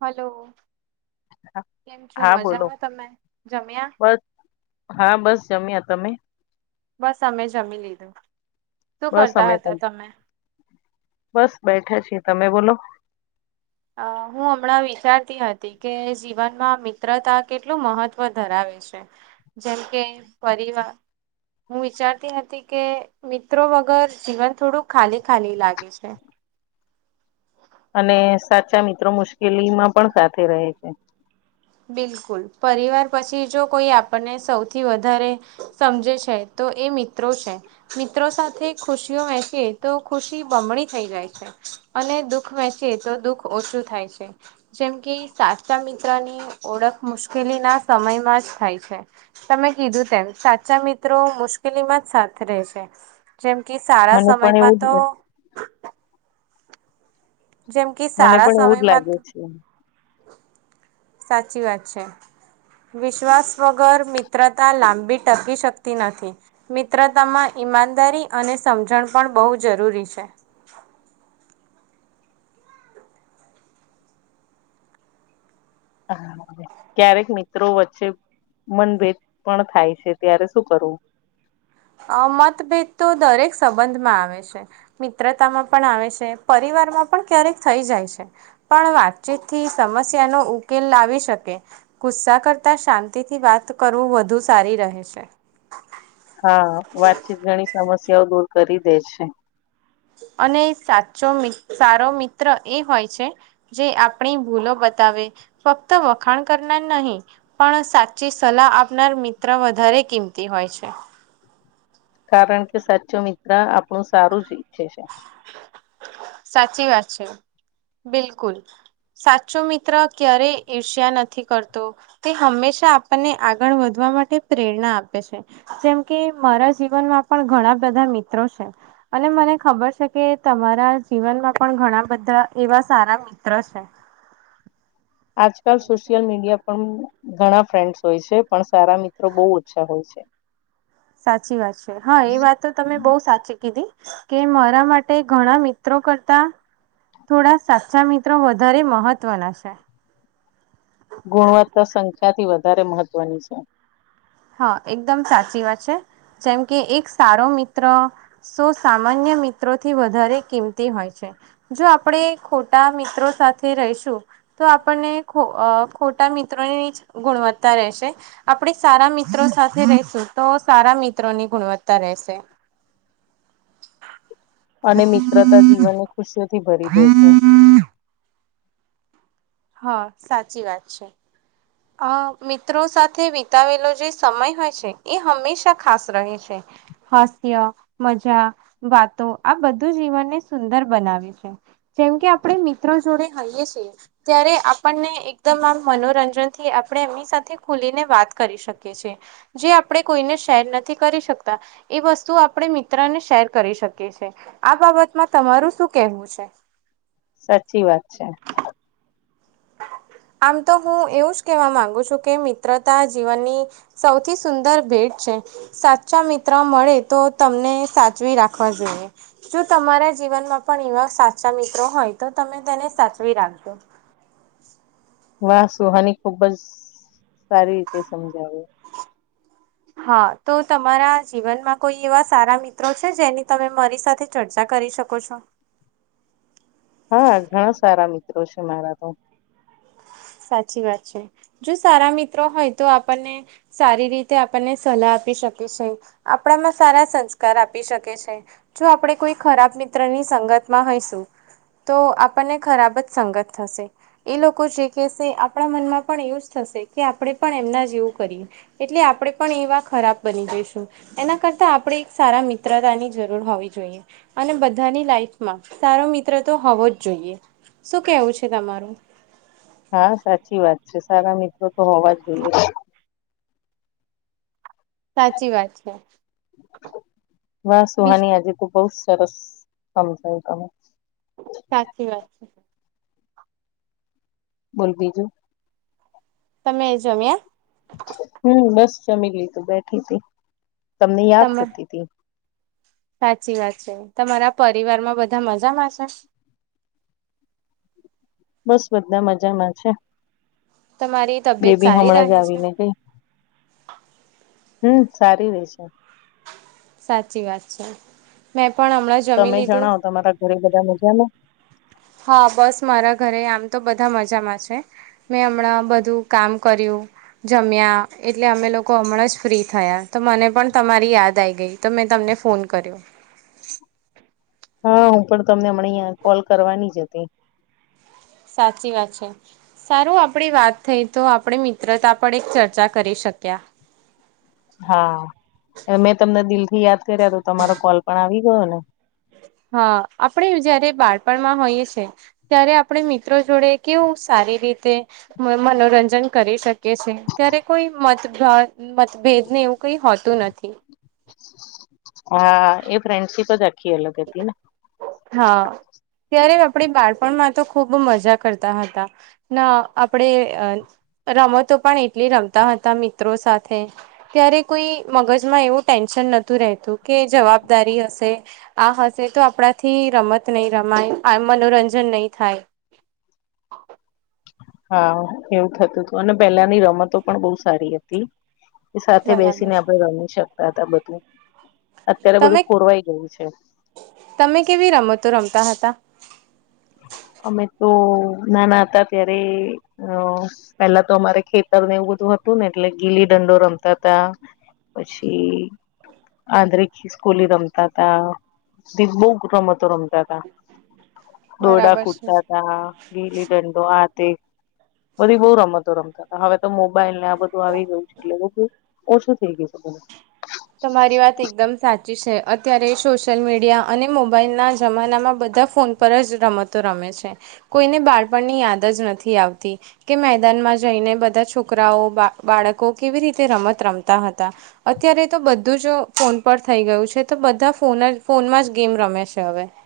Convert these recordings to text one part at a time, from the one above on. Hello. કેમ છો, હા બોલો મજામાં તમે જમ્યા? બસ હા, બસ જમ્યા. તમે? બસ અમે જમી લીધું. શું બસ કરતા અમે હતા પણ તમે? બસ બેઠે છીએ, તમે બોલો? અહ હું હમણાં વિચારતી હતી કે જીવનમાં મિત્રતા કેટલું મહત્વ ધરાવે કે છે જેમ કે પરિવાર હું વિચારતી હતી કે મિત્રો વગર જીવન થોડુંક ખાલી ખાલી લાગે છે. હું [inaudible] અને સાચા મિત્રો મુશ્કેલી માં પણ સાથે રહે છે. બિલકુલ પરિવાર પછી જો કોઈ આપણને સૌથી વધારે સમજે છે, તો એ મિત્રો છે, મિત્રો સાથે ખુશીઓ વહેસીએ તો ખુશી બમણી થઈ જાય છે. અને દુઃખ વેચીએ તો દુઃખ ઓછું થાય છે, જેમ કે સાચા મિત્રની ઓળખ મુશ્કેલીના સમયમાં જ થાય છે, તમે કીધું તેમ સાચા મિત્રો મુશ્કેલ. મુશ્કેલીમાં જ સાથે રહે છે, જેમ કે સારા મને પણ સમયમાં એવું તો જ જેમ કે મને સારા પણ એવું જ સમયમાં. લાગે છે સાચી વાત છે. વિશ્વાસ વગર મિત્રતા લાંબી ટકી શકતી નથી, મિત્રતામાં ઈમાનદારી અને સમજણ પણ બહુ જરૂરી છે. ક્યારેક મિત્રો વચ્ચે મનભેદ પણ થાય છે, ત્યારે શું કરવું? અ મતભેદ તો દરેક સંબંધમાં આવે છે, મિત્રતામાં પણ આવે છે પર ર પણ ક્યારેક થઈ જાય છે, પણ વાતચીત થી સમસ્યા નો ઉકેલ લાવી શકે. ગુસ્સા કરતા શાંતિથી વાત કરવું વધુ સારી રહે છે. હા વાતચીત ઘણી સમસ્યાઓ દૂર કરી દે છે. અને સાચો સારો મિત્ર એ હોય છે જે આપણી ભૂલો બતાવે ફક્ત વખાણ કર નહીં પણ સાચી સલાહ આપનાર મિત્ર વધારે કિંમતી હોય છે. [inaudible] કારણ કે સાચો મિત્ર આપણું સારું જ ઈચ્છે છે. સાચી વાત છે. બિલકુલ સાચો મિત્ર ક્યારેય ઈર્ષ્યા નથી કરતો તે હંમેશા આપણને આગળ વધવા માં માટે પ્રેરણા આપે છે. જેમ કે મારા જીવનમાં પણ ઘણા બધા મિત્રો છે. અને મને ખબર છે કે તમારાજ જીવનમાં પણ ઘણા બધા એવા સારા મિત્ર છે. આજકાલ સોશલ મીડીિયા પણ ઘણા ફ્રેન્ડ્સ હોય છે, પણ સારા મિત્રો બહુ ઓછા હોય છે. સાચી વાત છે હા એ વાત તો તમે બહુ સાચી કીધી. કે મારા માટે ઘણા મિત્રો કરતા. થોડા સાચા મિત્રો વધારે મહત્વના છે. ગુણવત્તા સંખ્યા થી વધારે મહત્વની છે. હા એકદમ સાચી વાત છે. જેમ કે એક સારો મિત્ર સો સામાન્ય મિત્રોથી વધારે કિંમતી હોય છે. જો આપણે ખોટા મિત્રો સાથે રહીશું તો આપણને ખોટા મિત્રોની ગુણવત્તા રહેશે આપણે સારા મ્ર મિત્રો સાથે રશું તો સારા મિત્રો ની ગુણવત્તા રહેશે. [inaudible] અને મિત્રતા જીવનને ખુશીથી ભરી દે છે. હા સાચી વાત છે. અ મિત્રો સાથે વિતાવેલો જે સમય હોય છે એ હંમેશા ખાસ રહે છે. હાસ્ય મજા વાતો આ બધું જીવનને સુંદર બનાવે છે. જેમ કે આપણે મિત્રો જોડે હઈએ છીએ ત્યારે આપણને એકદમ આમ મનોરંજન આપણે એમની સાથે ખુલીને વાત કરી શકીએ છીએ જે આપણે કોઈને શેર નથી કરી શકતા. એ વસ્તુ આપણે મિત્ર ને શેર કરી શકીએ છેએ આ બાબતમાં તમારું શું કેહેવું છે. [inaudible] સાચી વાત છે. હ આમ તો હું એવું જ કેહેવા માંગુ છું કે મિત્રતા જીવનની સૌથી સુંદર ભેટ સાચા મિત્ર મળે તો તમને સાચવી રાખવા જોઈએ જો તમારા જીવનમાં પણ એવા સાચા મિત્રો હોય તો તમે તેને સાચવી રાખજો. વા સુહાની ખુબજ સારી રીતે સમજાવી. હા તો તમારા જીવનમાં કોઈ એવા સારા મિત્રો છે, જેની તમે મારી સાથે ચર્ચા કરી શકો છો. હા ઘણા સારા મિત્રો છે મારા તો સાચી વાત છે. જો સારા મિત્રો હોય તો, આપણને સારી રીતે આપણને સલાહ આપી શકે છે. આપણામાં સારા સંસ્કાર આપી શકે છે. જો આપણે કોઈ ખરાબ મિત્રની સંગતમાં હોઈશુ તો આપણને ખરાબ જ સંગત થશે. એ લોકો જે કેશે આપણા મનમાં પણ એવું જ થશે કે, આપણે પણ એમના જેવું કરીએ એટલે આપણે પણ એ વા ખરાબ બની જઈશું એના કરતા આપણે એક સારા મિત્રતાની જરૂર હોવી જોઈએ અને બધા લઈફમાં સારો મિત્ર તો હોવો જ જોઈએ. શું કેવું છે તમારું? હા સાચી વાત છે. સારા મિત્રો તો હોવા જોઈએ. સાચી [unintelligible] વાત છે હા બી સુહાની આજે ખુબ બહુ રારસ સમજાવ્યુ તમે. સાચી વાત છે બોલ બીજું.? તમે જમ્યા? હમ બસ જમી લીધુ બેઠી હતી. તમને યાદ તમે કરતી તી. સાચી વાત છે. તમારા પરિવાર માં બધા મજામાં છે? [inaudible] બસ બધા મજામાં છે. તમારી તબિયત બેબી સારી રહે હમણાં જ છે આવીને ગઈ. હમ સારી રે છે. સાચી વાત છે. મે તમે જણાવ તમારા ઘરે બધા મજા ને? હા બસ મારા ઘરે આમ તો બધા મજામાં છે. મેં હમણાં બધું કામ કર્યું. જમ્યા એટલે અમે લોકો હમણાં જ ફ્રી થયા, તો મને પણ તમારી યાદ આઈ ગઈ. મેં તમને ફોન કર્યો. હા, હું પણ તમને હમણાં અહંયા કોલ કરવાની જ હતી. સાચી વાત છે. સારું આપડી વાત થઈ તો આપણે મિત્રતા પર એક ચર્ચા કરી શક [unintelligible] હા એ મેં તમને દિલ થી યાદ કર્યા તો તમારો કોલ પણ આવી ગયો ને. હા આપણે જયારે બાળપણમાં હોઈએ છે. ત્યારે આપણે મિત્રો જોડે કેવું સા સારી રીતે મન મનોરંજન કરી શકે. કે છે ત્યારે કોઈ મતભ્રાત મતભેદને એવું કઈ હોતું નથી. હા એ ફ્રેન્ડશિપ જ આખી અલગ હતી ને. હા. ત્યારે આપણે બાળપણમાં તો ખૂબ મજા કરતા હતા, ના આપણે રમતો પણ એટલી રમતા હતા મિત્રો સાથે ત્યારે કોઈ મગજમાં એવું ટેન્શન નતું રહેતું કે જવાબદારી હશે આ હશે તો આપણા થી રમત નહી રમાય આ મનોરંજન નહી થાય. હા એવું થતું હતું અને પહેલાની રમતો પણ બહુ સારી હતી. એ સાથે બેસીને બરાબર આપણે રમી શકતા હતા બધું. અત્યારે તમે બધું પુરવાઈ ગયું છે. તમે હ. અમે તો નાના હતા ત્યારે અઅ પેલા તો અમારે ખેતર ને એવું બધું હતું ને એટલે ગીલી દંડો રમતા હતા. પછી આંધળી ખીસકોલી રમતા હતા દી [inaudible] બહ રમતો રમતા [inaudible] દોરડા બરાબર છે. કુટતા હતા, ગેલી દંડો આ તે બધી બઉુ રમતો રમતા હતા હવે તો, મોબાઈલ ને આ બધું આવી ગયું છે, એટલે બ ઓછું થઈ ગયું. હ. તમારી વાત એકદમ સાચી છે. અત્યારે સોશિયલ મીડિયા અને મોબાઈલ ના જમાનામાં બધા બધા ફોન પર જ રમતો રમે છે. કોઈને બાળપણની યાદ જ નથી આવતી કે મેદાન સ્કૂલમાં જઈને બધા છોકરાઓ, બાળકો કેવી રીતે રમત રમતા હતા. અત્યારે તો બધું જો ફોન પર થઈ ગયું છે. તો બધા ફોન જ, ફોનમાં જ ગેમ રમે છે હવે. [inaudible]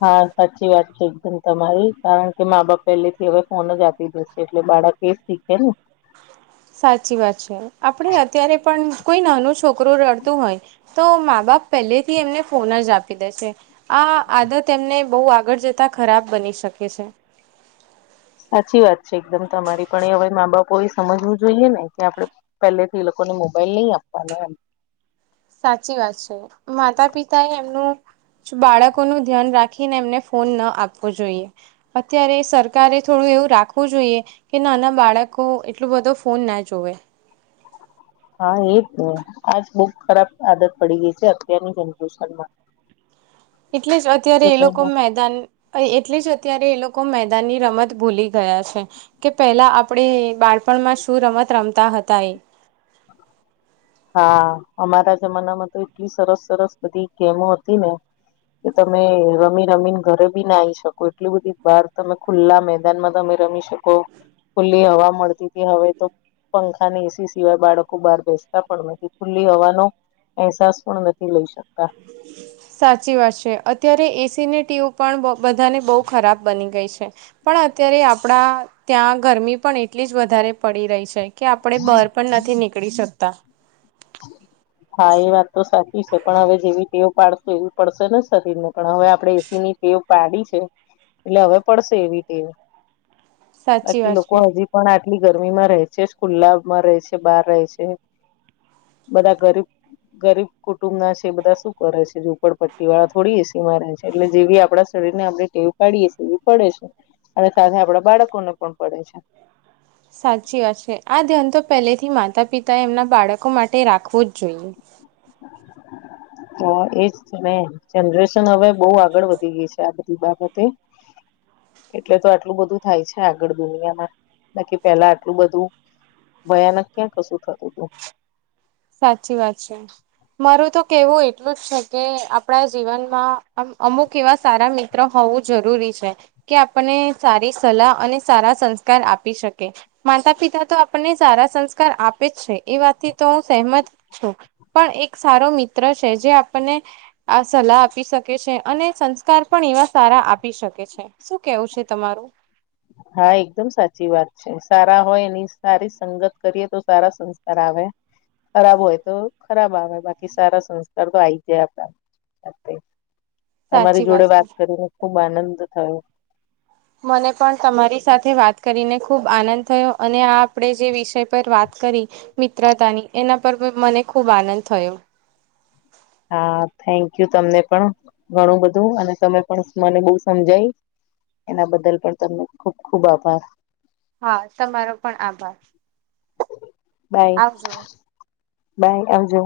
હા, સાચી વાત છે એકદમ તમારી, કારણ કે મા-બાપ પેલે થી હવે ફોન જ આપી દે છે એટલે બાળ ખાડા ટેસથી એમને? સાચી વાત છે. આપણેે અત્યારે પણ કોઈ નાનું છોકરું રડતું હોય તો મા બાપ પહેલેથી એમને ફોન જ આપી દે છે આ આ આદત એમને બહુ આગળ જતા ખરાબ બની શકે છે. સાચી વાત છે એકદમ તમારી. પણ એ હવે મા બાપો એ સમજવું જોઈએ ને, કે આપડે પહેલેથી એ લોકો ને મોબાઈલ નહી આપવાનો એમ. સાચી વાત છે, માતાપિતા એ એમનું બાળકોનું ધ્યાન રાખીને એમને ફોન ન આપવો જોઈએ. અત્યારે સરકારે થોડું એવું રાખવું જોઈએ કે નાના બાળકો એટલો બધો ફોન ના જોવે. હા એજ ને આ જ બહ ખરાબ આદત પડી ગઈ છે અત્યારની જનરેશનમાં. એટલે જ અત્યારે જે એ લોકો કોઈને મેદાન એટલે જ અત્યારે એ લોકો મેદાનની રમત ભૂલી ગયા છે, કે પેલા આપણે બાળપણમાં શું રમત રમતા છતાય હા અમારા જમાનામાં તો એટલી સરસ સરસ બધી ગેમો હતી ને, કે તમે રમી રમીને ઘરે બી ના આયી શકો એટલી બધી વાર તમે ખુલ્લા મેદાન માં તમે રમી શકો. ખુલ્લી હવા મળતી હતી હવે તો પંખા ની એસી સિવાય બાળકો બહાર બેસ પણ નથી ખુલ્લી હવાનો અહેસાસ પણ નથી લઈ શકતા. સાચી વાત છે અત્યારે એસી ની ટેવુ પણ બધાને બહુ ખરાબ બની ગઈ છે. પણ પણ અત્યારે આપણા ત્યાં ગરમી પણ, એટલી જ વધારે પડી રહી છે. કે આપણે બાર પણ નથી નીકળી શકતા. હા, એ વાત તો સાચી છે. પણ હવે જેવી ટેવ પાડશો એવી પડશે ને શરીરને પણ હવે આપણે એસી ની ટેવ પાડી છે, એટલે હવે પડસે એવી ટેવ સાચી બાકી વાત લોકો છે હજી પણ આજ આટલી ગરમી માં રહે છે જ, ખુલ્લામાં રહે છે, બાર રહે છે. બધા ગરીબ ગરીબ કુટુંબના છે એ બધા સુ કરે છે? ઝુપડ પટ્ટી વાળા થોડી એસીમાં રહે છે એટલે જેવી આપડા આપણે ટેવ પાડીએ છે એવી પડે છે અને સાથે આપડા બાળકોને પણ પડે છે. સાચી વાત છે. આ ધ્યાન તો પહેલેથી માતા પિતાએ એમના બાળકો માટે રાખવું જ જોઈએ. [inaudible] તો એજ ને! જનરેશન હવે બહુ આગળ વધી ગઈ છે આ બધી બાબતે. હ એટલે તો આટલું બધું થાય છે આગળ દુનિયામાં. બાકી પેલા આટલું બધું ભયાનક ક્યાં કસુ થતું તું? સાચી વાત છે. મારું તો કહેવું એટલું જ છે કે, આપણા જીવનમાં અમુક એવા સારા મિત્ર હોવ વુ જરૂરી છે કે આપને સારી સલાહ અને સારા સંસ્કાર આપી શકે, માત્ર માતા પિતા તો આપણને સારા સંસ્કાર આપે જ છે એ વાત થી તો હ સહમત છું, પણ એક સારો મિત્ર છે જે આપણને આ સલાહ આપી સકે છે. અને સંસ્કાર પણ એવા સારા આપી શકે છે, શું કેવું છે તમારું? હા, એકદમ સાચી વાત છે. સારા હોય એની સારી સંગત કરીએ તો સારા સંસ્કાર આવે. ખરાબ હોય તો ખરાબ આવે બાકી સારા સંસ્કાર તો આઈ જ જાય આપડામાં. [unintelligible] સાચી તમારી જોડે છે. વાત કરીને ખુબ આનંદ થયો. મને પણ તમારી સાથે વાત કરીને ખુબ આનંદ થયો અને આ આપણેે જે વિષય પર વાત કરી મિત્રતાની, એના પર બી મને ખૂબ આનંદ થયો. હા, થેન્ક યુ તમને પણ. ઘણું બધું અને તમે પણ મને બહુ સમજાઈ. એના બદલ પણ તમને ખુબ ખુબ આભાર. હા તમારો પણ આભાર. આવજો. ભાઈ આવજો